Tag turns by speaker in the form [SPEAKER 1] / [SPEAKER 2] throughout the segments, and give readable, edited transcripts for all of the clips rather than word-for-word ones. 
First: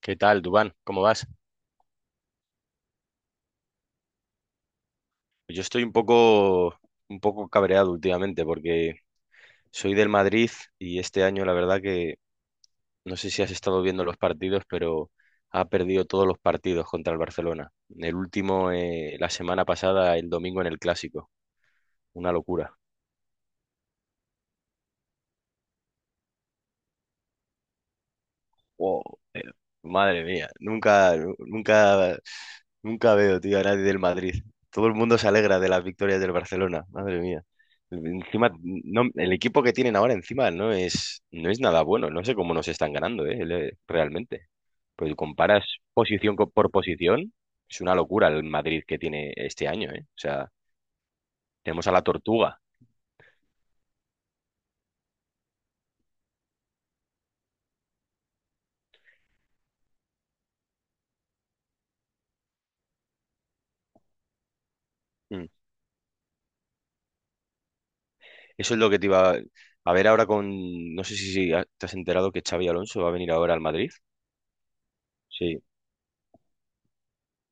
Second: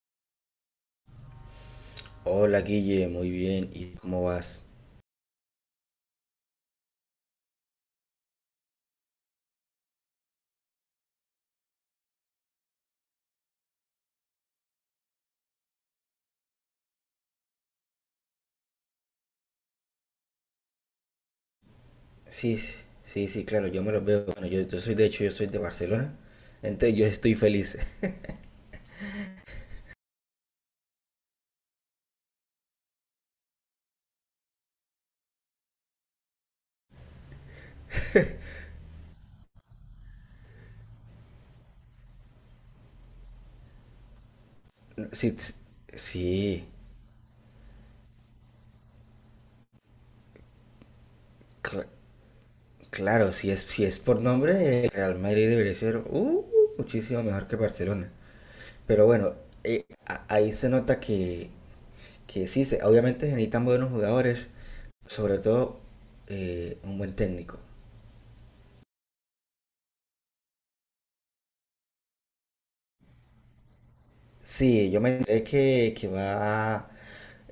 [SPEAKER 1] ¿Qué tal, Dubán? ¿Cómo vas?
[SPEAKER 2] Hola Guille, muy bien. ¿Y cómo vas?
[SPEAKER 1] Yo estoy un poco cabreado últimamente porque soy del Madrid y este año la verdad que no sé si has estado viendo los partidos, pero ha perdido todos los partidos contra el Barcelona. El último, la semana pasada, el domingo en el Clásico. Una
[SPEAKER 2] Sí, sí,
[SPEAKER 1] locura.
[SPEAKER 2] sí, sí, claro, yo me los veo. Bueno, yo soy, de hecho, yo soy de Barcelona. Entonces yo estoy feliz.
[SPEAKER 1] Wow, madre mía, nunca, nu- nunca, nunca veo, tío, a nadie del Madrid. Todo el mundo se alegra de las victorias del Barcelona, madre mía. Encima, no, el equipo que tienen ahora encima no es nada bueno. No sé cómo nos están ganando, realmente. Pues
[SPEAKER 2] Sí, sí,
[SPEAKER 1] comparas
[SPEAKER 2] sí,
[SPEAKER 1] por posición, es una locura el Madrid que tiene este año, eh. O sea,
[SPEAKER 2] cl-
[SPEAKER 1] tenemos a la Tortuga.
[SPEAKER 2] claro, si es por nombre, el Real Madrid debería ser muchísimo mejor que Barcelona. Pero bueno, ahí se nota que sí, obviamente se necesitan buenos jugadores, sobre
[SPEAKER 1] Mm.
[SPEAKER 2] todo un buen técnico.
[SPEAKER 1] Eso es lo que te iba a ver ahora con... No sé si te has enterado que Xavi Alonso va a venir ahora al Madrid.
[SPEAKER 2] Sí, yo me enteré
[SPEAKER 1] Sí.
[SPEAKER 2] que va,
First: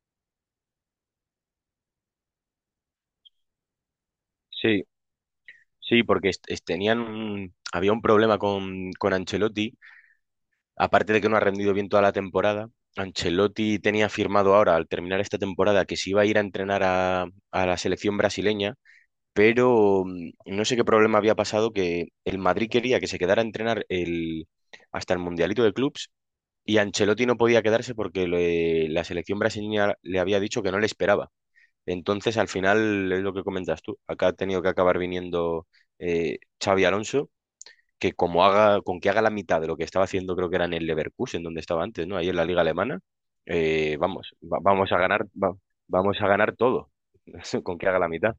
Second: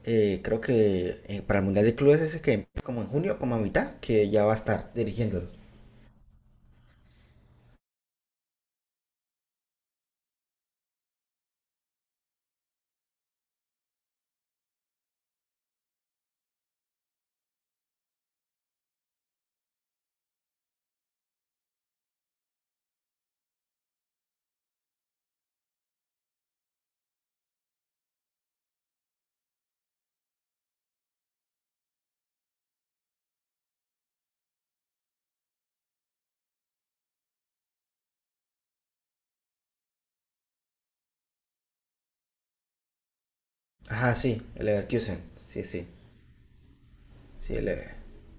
[SPEAKER 2] creo que para el Mundial de Clubes ese que empieza como en junio, como a mitad, que ya va a
[SPEAKER 1] Sí,
[SPEAKER 2] estar dirigiéndolo.
[SPEAKER 1] sí, porque había un problema con Ancelotti, aparte de que no ha rendido bien toda la temporada. Ancelotti tenía firmado ahora, al terminar esta temporada, que se iba a ir a entrenar a la selección brasileña, pero no sé qué problema había pasado, que el Madrid quería que se quedara a entrenar el, hasta el Mundialito de Clubs, y Ancelotti no podía quedarse porque la selección brasileña le había dicho que no le esperaba. Entonces, al final, es lo que comentas tú, acá ha tenido que acabar viniendo Xavi Alonso, que como haga, con que haga la mitad de lo que estaba haciendo, creo que era en el Leverkusen, donde estaba antes, ¿no? Ahí en la liga alemana,
[SPEAKER 2] Ajá,
[SPEAKER 1] vamos,
[SPEAKER 2] sí, el
[SPEAKER 1] vamos a
[SPEAKER 2] Leverkusen,
[SPEAKER 1] ganar,
[SPEAKER 2] sí, sí,
[SPEAKER 1] vamos a ganar todo,
[SPEAKER 2] sí, el,
[SPEAKER 1] con
[SPEAKER 2] el
[SPEAKER 1] que haga la mitad.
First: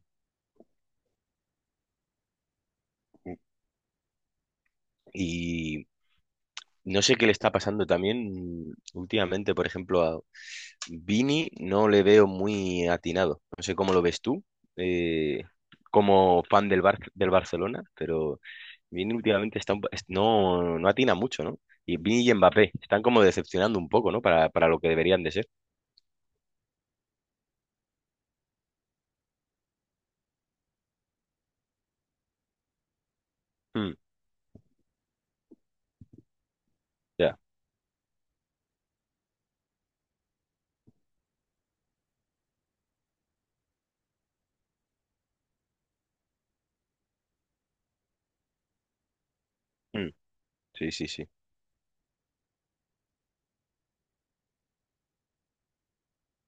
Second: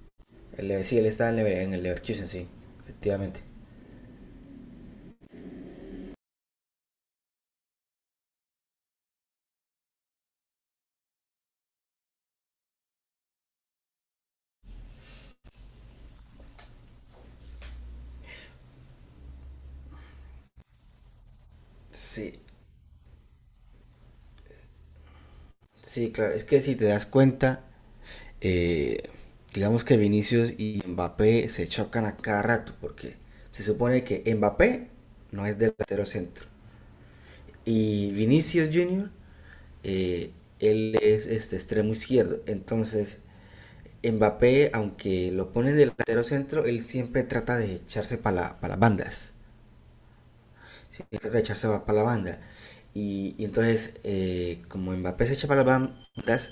[SPEAKER 2] Sí, él está en, en el Leverkusen, sí, efectivamente.
[SPEAKER 1] Y no sé qué le está pasando también últimamente. Por ejemplo, Vini no le veo muy atinado. No sé cómo lo ves tú, eh, como fan del Barcelona, pero Vini últimamente está no, no atina mucho, ¿no? Y Vini
[SPEAKER 2] Sí,
[SPEAKER 1] y Mbappé están como decepcionando un poco, ¿no? Para lo que deberían de ser.
[SPEAKER 2] sí, claro, es que si te das cuenta, eh, digamos que Vinicius y Mbappé se chocan a cada rato, porque se
[SPEAKER 1] Mm,
[SPEAKER 2] supone que Mbappé no es delantero centro
[SPEAKER 1] ya.
[SPEAKER 2] y Vinicius Jr. eh, él es este extremo izquierdo. Entonces, Mbappé, aunque lo pone en el delantero centro, él siempre trata de echarse para la, pa las bandas.
[SPEAKER 1] Mm, sí, sí,
[SPEAKER 2] Él trata
[SPEAKER 1] sí.
[SPEAKER 2] de echarse para la banda. Y entonces, como Mbappé se echa para las bandas,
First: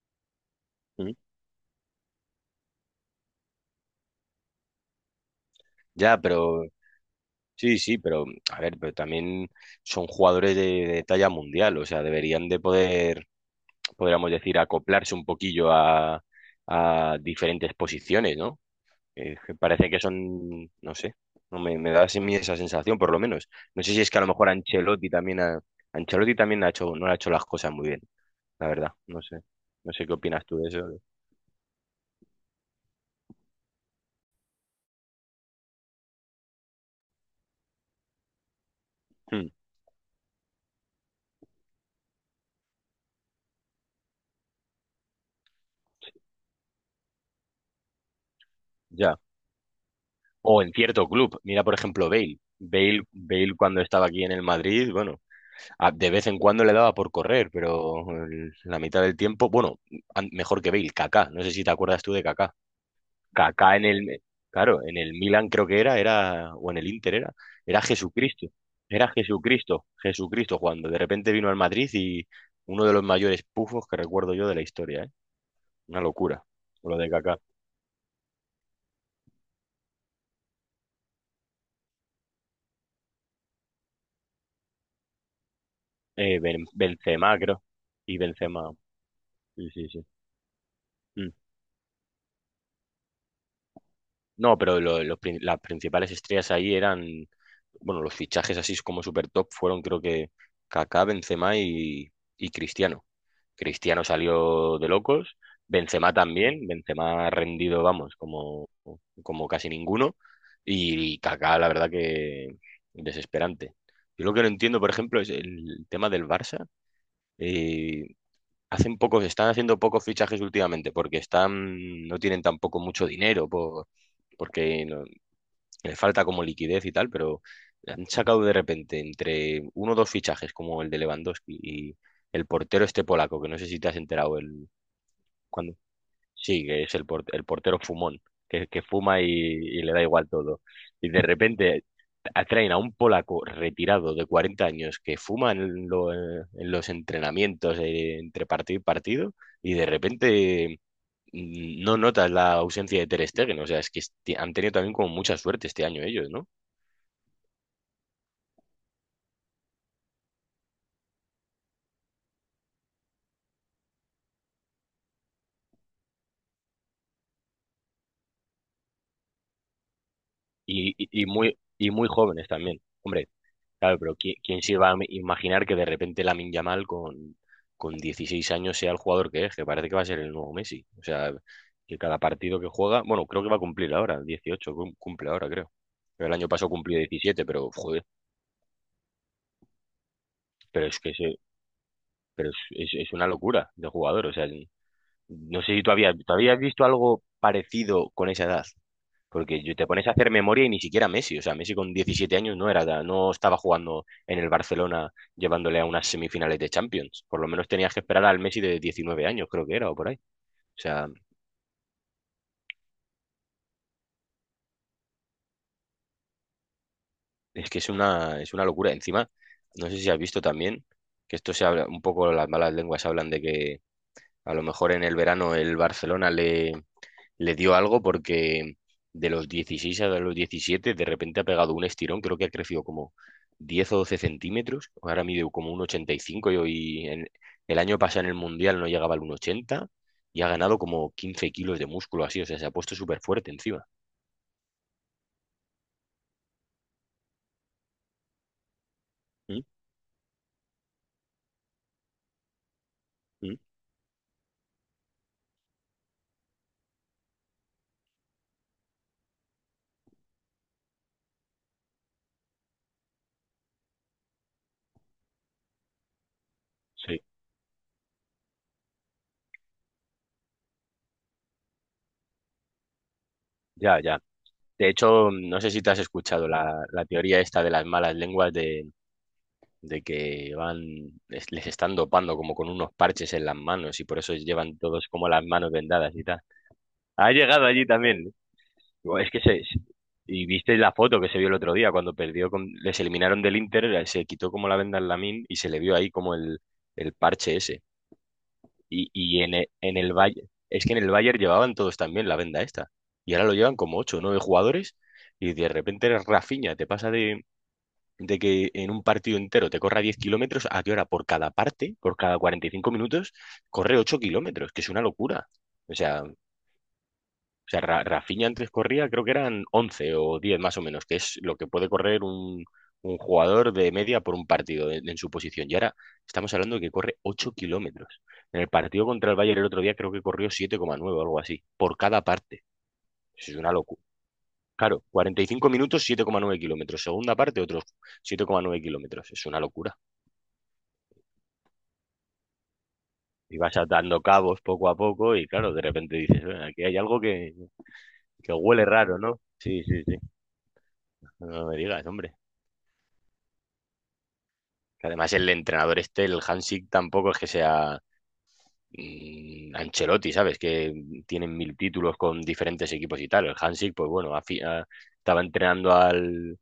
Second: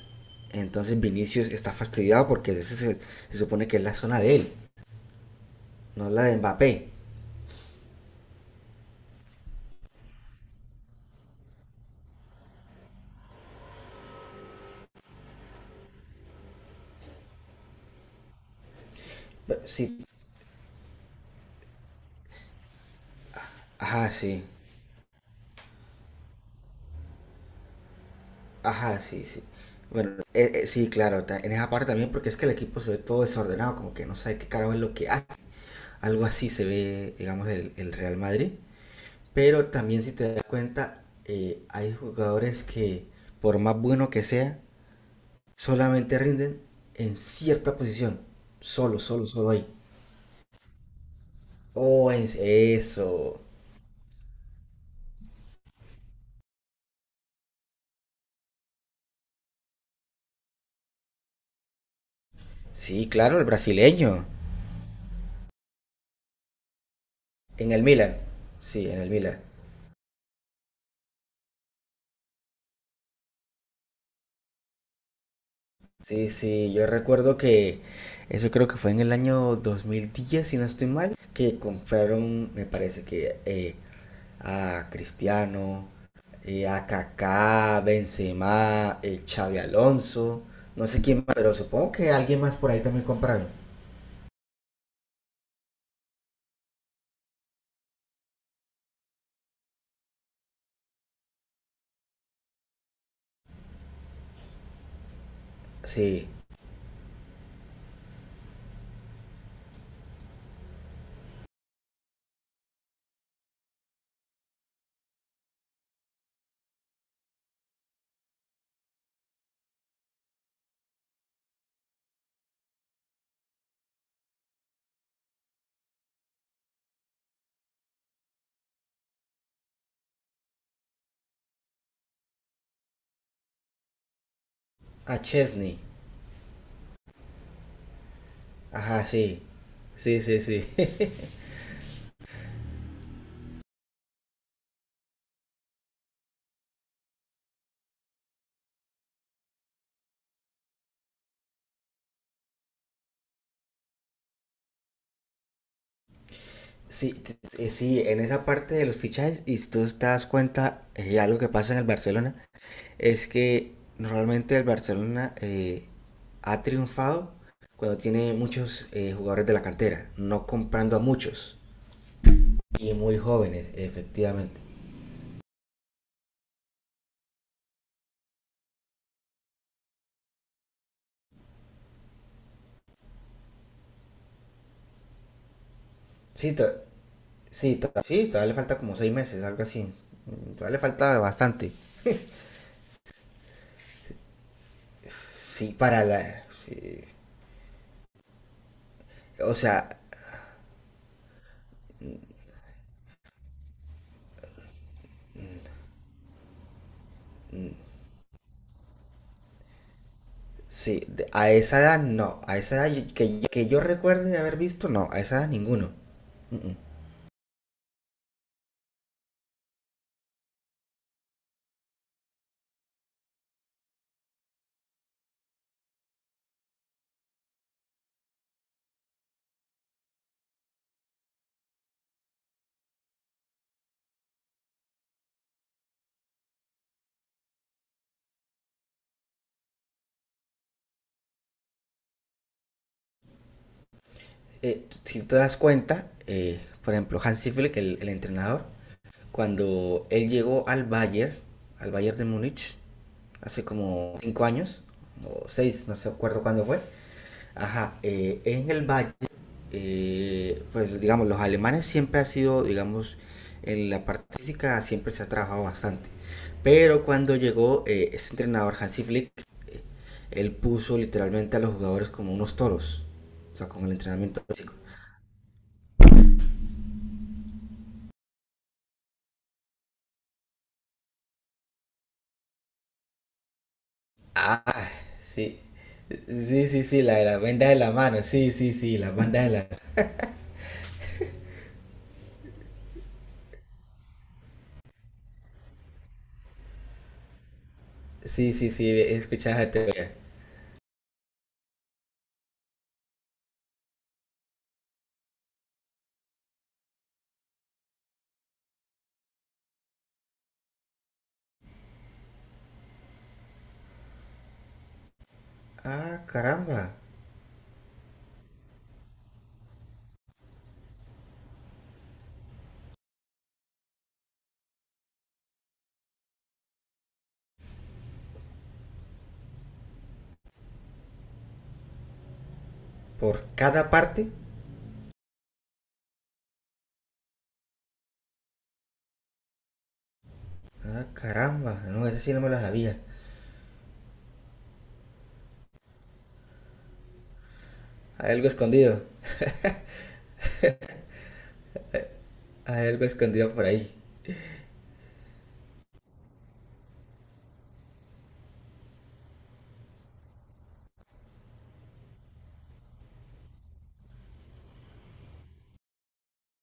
[SPEAKER 2] entonces
[SPEAKER 1] Mm.
[SPEAKER 2] Vinicius está fastidiado porque ese se, se supone que es la zona de él, no
[SPEAKER 1] Ya,
[SPEAKER 2] la de
[SPEAKER 1] pero
[SPEAKER 2] Mbappé.
[SPEAKER 1] sí, sí, pero a ver, pero también son jugadores de talla mundial. O sea, deberían de poder, podríamos decir, acoplarse un poquillo a diferentes posiciones, ¿no? Que parece que
[SPEAKER 2] Sí,
[SPEAKER 1] son, no sé, no me, me da así mi esa sensación, por lo menos. No sé si es
[SPEAKER 2] ajá,
[SPEAKER 1] que a lo
[SPEAKER 2] sí,
[SPEAKER 1] mejor Ancelotti también ha hecho, no ha hecho las cosas muy bien, la verdad.
[SPEAKER 2] ajá,
[SPEAKER 1] No
[SPEAKER 2] sí,
[SPEAKER 1] sé,
[SPEAKER 2] sí.
[SPEAKER 1] no sé
[SPEAKER 2] Bueno,
[SPEAKER 1] qué opinas tú de eso.
[SPEAKER 2] sí, claro, en esa parte también porque es que el equipo se ve todo desordenado, como que no sabe qué carajo es lo que hace. Algo así se ve, digamos, el Real Madrid.
[SPEAKER 1] Hmm,
[SPEAKER 2] Pero también si te das cuenta, hay jugadores que, por más bueno que sea, solamente rinden en cierta posición. Solo,
[SPEAKER 1] ya.
[SPEAKER 2] solo, solo ahí.
[SPEAKER 1] O en cierto club, mira por
[SPEAKER 2] Oh,
[SPEAKER 1] ejemplo
[SPEAKER 2] es
[SPEAKER 1] Bale. Bale,
[SPEAKER 2] eso.
[SPEAKER 1] Bale cuando estaba aquí en el Madrid, bueno, de vez en cuando le daba por correr, pero la mitad del tiempo, bueno, mejor que Bale, Kaká. No sé si te acuerdas tú de Kaká.
[SPEAKER 2] Sí, claro, el
[SPEAKER 1] Kaká en el,
[SPEAKER 2] brasileño.
[SPEAKER 1] claro, en el Milan creo que o en el Inter, era,
[SPEAKER 2] En
[SPEAKER 1] era
[SPEAKER 2] el Milan.
[SPEAKER 1] Jesucristo,
[SPEAKER 2] Sí, en
[SPEAKER 1] era
[SPEAKER 2] el Milan.
[SPEAKER 1] Jesucristo, Jesucristo jugando. De repente vino al Madrid y uno de los mayores pufos que recuerdo yo de la historia, ¿eh? Una
[SPEAKER 2] Sí,
[SPEAKER 1] locura,
[SPEAKER 2] sí, yo
[SPEAKER 1] lo de
[SPEAKER 2] recuerdo
[SPEAKER 1] Kaká.
[SPEAKER 2] que eso creo que fue en el año 2010, si no estoy mal, que compraron, me parece que a Cristiano, a
[SPEAKER 1] Benzema, creo,
[SPEAKER 2] Kaká,
[SPEAKER 1] y Benzema,
[SPEAKER 2] Benzema, Xavi
[SPEAKER 1] sí, sí, sí.
[SPEAKER 2] Alonso, no sé quién
[SPEAKER 1] Mm.
[SPEAKER 2] más, pero supongo que alguien más por ahí también compraron.
[SPEAKER 1] No, pero las principales estrellas ahí eran, bueno, los fichajes así como super top fueron creo que Kaká, Benzema y Cristiano. Cristiano salió de locos, Benzema
[SPEAKER 2] Sí,
[SPEAKER 1] también, Benzema ha rendido, vamos, como, como casi ninguno, y Kaká, la verdad, que desesperante. Yo lo que no entiendo, por ejemplo, es el tema del Barça. Eh, están haciendo pocos fichajes últimamente, porque no tienen tampoco mucho dinero, por, porque no- les falta como liquidez y tal, pero han sacado de repente entre uno o dos fichajes, como el de Lewandowski y el portero este polaco, que no sé si te has enterado,
[SPEAKER 2] a
[SPEAKER 1] cuando
[SPEAKER 2] Chesney,
[SPEAKER 1] sí, que es el, el portero fumón, que
[SPEAKER 2] ajá,
[SPEAKER 1] fuma y,
[SPEAKER 2] sí,
[SPEAKER 1] y le da
[SPEAKER 2] sí,
[SPEAKER 1] igual
[SPEAKER 2] sí,
[SPEAKER 1] todo.
[SPEAKER 2] sí.
[SPEAKER 1] Y de repente atraen a un polaco retirado de 40 años que fuma en, en los entrenamientos, entre partido y partido, y de repente, no notas la ausencia de Ter Stegen. O sea, es que han tenido también como mucha suerte este año ellos, ¿no?
[SPEAKER 2] Sí, sí, en esa parte de los fichajes, y si tú te das cuenta, algo que pasa en el Barcelona, es que normalmente el Barcelona ha triunfado cuando tiene muchos jugadores de la cantera, no
[SPEAKER 1] Y,
[SPEAKER 2] comprando a
[SPEAKER 1] y, y muy,
[SPEAKER 2] muchos
[SPEAKER 1] y muy jóvenes también.
[SPEAKER 2] y muy
[SPEAKER 1] Hombre,
[SPEAKER 2] jóvenes,
[SPEAKER 1] claro, pero
[SPEAKER 2] efectivamente.
[SPEAKER 1] ¿quién se iba a imaginar que de repente Lamine Yamal con 16 años sea el jugador que es? Que parece que va a ser el nuevo Messi. O sea, que cada partido que juega, bueno, creo que va a cumplir ahora 18, cumple ahora, creo. El año
[SPEAKER 2] Sí,
[SPEAKER 1] pasado cumplió 17, pero
[SPEAKER 2] sí,
[SPEAKER 1] joder,
[SPEAKER 2] sí, todavía le falta como 6 meses, algo así. Mm, todavía le
[SPEAKER 1] pero es que
[SPEAKER 2] falta
[SPEAKER 1] ese-
[SPEAKER 2] bastante.
[SPEAKER 1] pero es una locura de jugador. O sea, no
[SPEAKER 2] Sí,
[SPEAKER 1] sé si
[SPEAKER 2] para
[SPEAKER 1] ¿tú
[SPEAKER 2] la...
[SPEAKER 1] habías visto
[SPEAKER 2] sí.
[SPEAKER 1] algo parecido con esa edad?
[SPEAKER 2] O
[SPEAKER 1] Porque te
[SPEAKER 2] sea,
[SPEAKER 1] pones a hacer memoria y ni siquiera Messi. O sea, Messi con 17 años no era, no estaba jugando en el Barcelona llevándole a unas semifinales de Champions. Por lo menos tenías que esperar al Messi de 19 años, creo que era, o por ahí. O
[SPEAKER 2] sí,
[SPEAKER 1] sea,
[SPEAKER 2] a esa edad no. A esa edad que yo recuerde de haber visto, no. A esa edad ninguno.
[SPEAKER 1] es que es una locura. Encima, no sé si has visto también que esto se habla, un poco las malas lenguas hablan de que a lo mejor en el verano el Barcelona le dio algo, porque de los 16 a los 17 de repente ha pegado un estirón, creo que ha crecido como 10 o 12 centímetros, ahora mide como un ochenta y cinco, y el año pasado en el Mundial no llegaba al uno ochenta y ha ganado como 15 kilos de músculo así. O sea, se ha puesto súper fuerte encima.
[SPEAKER 2] Si te das cuenta, por ejemplo, Hansi Flick, el entrenador,
[SPEAKER 1] ¿Mm?
[SPEAKER 2] cuando él llegó al Bayern de Múnich,
[SPEAKER 1] ¿Mm?
[SPEAKER 2] hace como 5 años, o seis, no sé acuerdo cuándo fue. Ajá, en el Bayern pues digamos, los alemanes siempre ha sido, digamos, en la parte física siempre se ha trabajado bastante. Pero
[SPEAKER 1] Sí,
[SPEAKER 2] cuando llegó este entrenador Hansi Flick, él puso literalmente a los jugadores como unos toros, o sea, con el
[SPEAKER 1] ya, ya.
[SPEAKER 2] entrenamiento físico.
[SPEAKER 1] De hecho, no sé si te has escuchado la teoría esta de las malas lenguas de que van, les están dopando como con unos parches en las manos, y por eso llevan
[SPEAKER 2] Ah,
[SPEAKER 1] todos como las
[SPEAKER 2] sí.
[SPEAKER 1] manos vendadas y tal.
[SPEAKER 2] Sí, sí, sí, la de
[SPEAKER 1] Ha
[SPEAKER 2] las
[SPEAKER 1] llegado
[SPEAKER 2] vendas de
[SPEAKER 1] allí
[SPEAKER 2] la mano,
[SPEAKER 1] también.
[SPEAKER 2] sí, sí, sí, las
[SPEAKER 1] Digo, Es que
[SPEAKER 2] bandas de
[SPEAKER 1] se...
[SPEAKER 2] la...
[SPEAKER 1] se- y viste la foto que se vio el otro día cuando perdió con... Les eliminaron del Inter, se quitó como la venda al Lamine y se le vio ahí como el parche ese.
[SPEAKER 2] Sí, sí, sí, he escuchado esa
[SPEAKER 1] En
[SPEAKER 2] teoría.
[SPEAKER 1] el Bayern... Es que en el Bayern llevaban todos también la venda esta. Y ahora lo llevan como ocho o 9 jugadores, y de repente eres Rafinha. Te pasa de que en un partido entero te corra 10 kilómetros, a que ahora por cada parte, por cada 45 minutos, corre 8 kilómetros, que es una locura. O
[SPEAKER 2] Ah,
[SPEAKER 1] sea...
[SPEAKER 2] caramba,
[SPEAKER 1] O sea, Rafinha antes corría, creo que eran 11 o 10 más o menos, que es lo que puede correr un jugador de media por un partido en su posición. Y ahora estamos hablando de que corre 8 kilómetros. En el partido contra el Bayern el otro día creo que corrió 7,9 o algo así, por cada parte.
[SPEAKER 2] por
[SPEAKER 1] Eso es una
[SPEAKER 2] cada
[SPEAKER 1] locura.
[SPEAKER 2] parte.
[SPEAKER 1] Claro, 45 minutos, 7,9 km. Segunda parte, otros 7,9 km. Es una locura.
[SPEAKER 2] Ah, caramba, no, esa sí no me la sabía.
[SPEAKER 1] Y vas atando cabos poco a poco y claro, de repente dices: aquí hay algo que,
[SPEAKER 2] Hay algo
[SPEAKER 1] que huele
[SPEAKER 2] escondido.
[SPEAKER 1] raro, ¿no?" Sí, sí, sí. No me digas, hombre.
[SPEAKER 2] Hay algo escondido por ahí.
[SPEAKER 1] Que además, el entrenador este, el Hansik, tampoco es que sea, mm, Ancelotti, ¿sabes? Que tienen mil títulos con diferentes equipos y tal. El Hansik, pues bueno, estaba entrenando al,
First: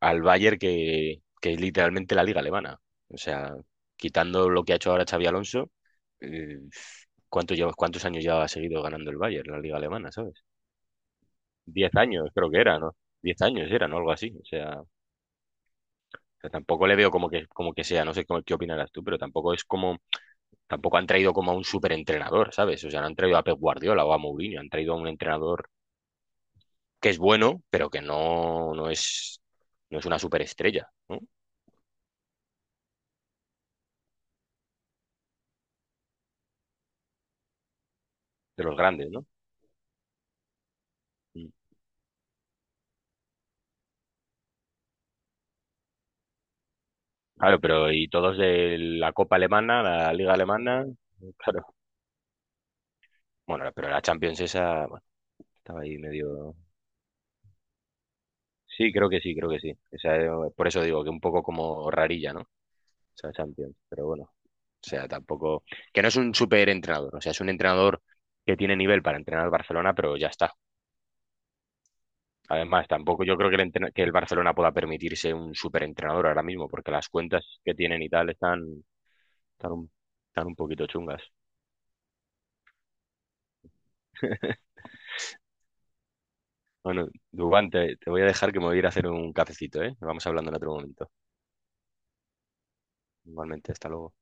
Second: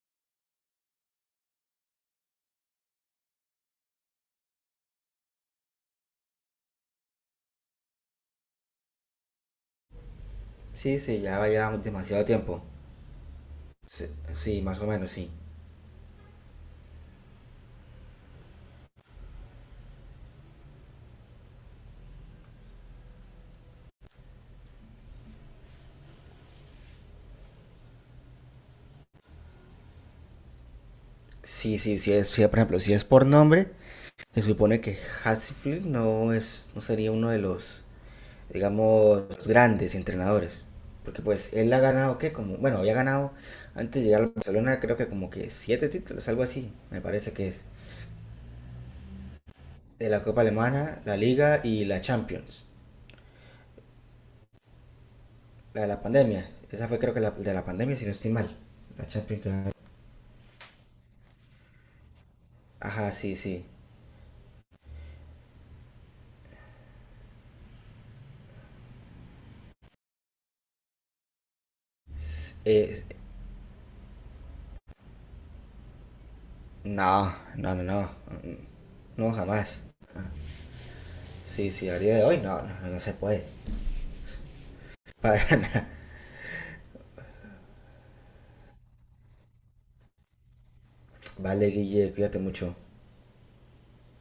[SPEAKER 1] al Bayern, que es literalmente la liga alemana. O sea, quitando lo que ha hecho ahora Xavi Alonso, eh, ¿cuántos años ya ha seguido ganando el Bayern la liga alemana, ¿sabes?
[SPEAKER 2] Sí, sí, ya llevamos
[SPEAKER 1] Diez
[SPEAKER 2] demasiado
[SPEAKER 1] años, creo que
[SPEAKER 2] tiempo.
[SPEAKER 1] era, ¿no? 10 años era, ¿no?
[SPEAKER 2] Sí,
[SPEAKER 1] Algo así.
[SPEAKER 2] sí, más o
[SPEAKER 1] O
[SPEAKER 2] menos, sí.
[SPEAKER 1] sea, tampoco le veo como que sea, no sé cómo, qué opinarás tú, pero tampoco es como, tampoco han traído como a un superentrenador, ¿sabes? O sea, no han traído a Pep Guardiola o a Mourinho, han traído a un entrenador que es bueno, pero que no, no es, no es una superestrella, ¿no?
[SPEAKER 2] Sí, sí, sí es, sí, por ejemplo, si es por nombre, se supone que Hasselhoff no es, no sería uno de los,
[SPEAKER 1] De los grandes,
[SPEAKER 2] digamos,
[SPEAKER 1] ¿no?
[SPEAKER 2] grandes entrenadores. Porque
[SPEAKER 1] Mm.
[SPEAKER 2] pues él ha ganado, ¿qué? Como, bueno, había ganado antes de llegar al Barcelona, creo que como que siete títulos, algo así, me parece que
[SPEAKER 1] Claro,
[SPEAKER 2] es.
[SPEAKER 1] pero y todos de la Copa Alemana,
[SPEAKER 2] De
[SPEAKER 1] la
[SPEAKER 2] la
[SPEAKER 1] Liga
[SPEAKER 2] Copa
[SPEAKER 1] Alemana,
[SPEAKER 2] Alemana, la Liga
[SPEAKER 1] claro.
[SPEAKER 2] y la Champions.
[SPEAKER 1] Bueno, pero la Champions esa, bueno, estaba
[SPEAKER 2] La de
[SPEAKER 1] ahí
[SPEAKER 2] la pandemia.
[SPEAKER 1] medio...
[SPEAKER 2] Esa fue creo que la de la pandemia, si no estoy mal.
[SPEAKER 1] Sí,
[SPEAKER 2] La
[SPEAKER 1] creo que sí,
[SPEAKER 2] Champions que
[SPEAKER 1] creo que
[SPEAKER 2] ganó.
[SPEAKER 1] sí. Esa, por eso digo que un poco como rarilla, ¿no?
[SPEAKER 2] Ajá,
[SPEAKER 1] Esa
[SPEAKER 2] sí, sí.
[SPEAKER 1] Champions, pero bueno. O sea, tampoco... Que no es un superentrenador. O sea, es un entrenador que tiene nivel para entrenar al Barcelona, pero ya está. Además,
[SPEAKER 2] Eh,
[SPEAKER 1] tampoco yo creo que que el Barcelona pueda permitirse un superentrenador ahora mismo, porque las
[SPEAKER 2] no,
[SPEAKER 1] cuentas que
[SPEAKER 2] no, no,
[SPEAKER 1] tienen y
[SPEAKER 2] no.
[SPEAKER 1] tal
[SPEAKER 2] No,
[SPEAKER 1] están,
[SPEAKER 2] jamás.
[SPEAKER 1] un, están un poquito chungas.
[SPEAKER 2] Sí, sí, a día de hoy no, no, no se puede. Para nada.
[SPEAKER 1] Bueno, Dubán, te voy a dejar que me voy a ir a hacer un cafecito, ¿eh? Vamos hablando en otro momento.
[SPEAKER 2] Vale, Guille, cuídate mucho.
[SPEAKER 1] Igualmente, hasta luego.